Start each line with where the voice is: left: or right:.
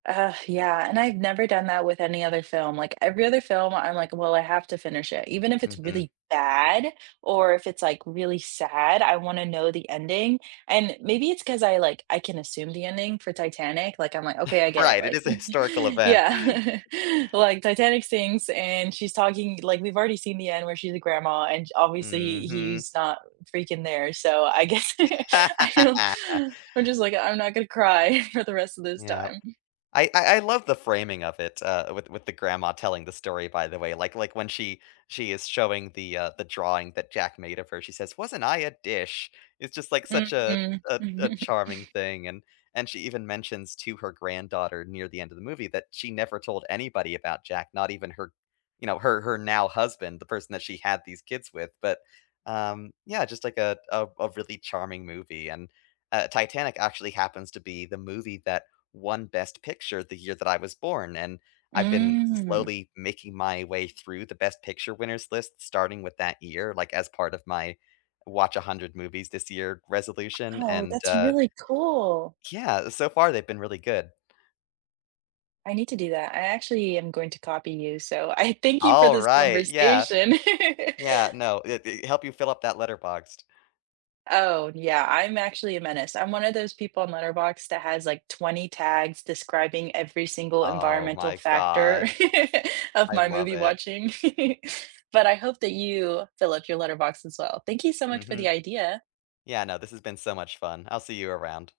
right: Ugh, yeah, and I've never done that with any other film, like, every other film I'm like, "Well, I have to finish it," even if it's
left: Mhm.
right: really bad or if it's, like, really sad, I wanna know the ending, and maybe it's 'cause I, like, I can assume the ending, for Titanic, like, I'm, like, "OK, I get it,"
left: Right, it
right: like,
left: is a historical event.
right: yeah, like, Titanic sinks and she's talking like, we've already seen the end where she's a grandma and j obviously
left: Mhm.
right: he's not freaking there, so I guess I don't, I'm just, like, "I'm not gonna cry for the rest of this
left: Yep.
right: time."
left: I I I love the framing of it, uh, with with the grandma telling the story, by the way, like like, when she she is showing the, uh, the drawing that Jack made of her, she says, "Wasn't I a dish?" It's just, like, such a
right: Mhm,
left: a a
right: mhm.
left: charming thing, and and she even mentions to her granddaughter near the end of the movie that she never told anybody about Jack, not even her you know, her her now husband, the person that she had these kids with, but, um, yeah, just, like, a a a really charming movie and, uh Titanic actually happens to be the movie that won Best Picture the year that I was born, and I've been
right: Mm.
left: slowly making my way through the Best Picture winners lists, starting with that year, like, as part of my watch 100 movies this year resolution,
right: Oh,
left: and
right: that's
left: uh
right: really cool.
left: yeah, so far they've been really good.
right: I need to do that, I actually am going to copy you, so I thank you for
left: All
right: this
left: right, yeah.
right: conversation.
left: Yeah, no, i i help you fill up that letterboxed.
right: Oh, yeah, I'm actually a menace, I'm one of those people on Letterbox that has, like, 20 tags describing every single
left: Oh,
right: environmental
left: my
right: factor
left: god.
right: of
left: I
right: my
left: love
right: movie
left: it.
right: watching, but I hope that you fill up your letterbox as well, thank you so much for the
left: Mhm.
right: idea.
left: Yeah, no, this has been so much fun, I'll see you around.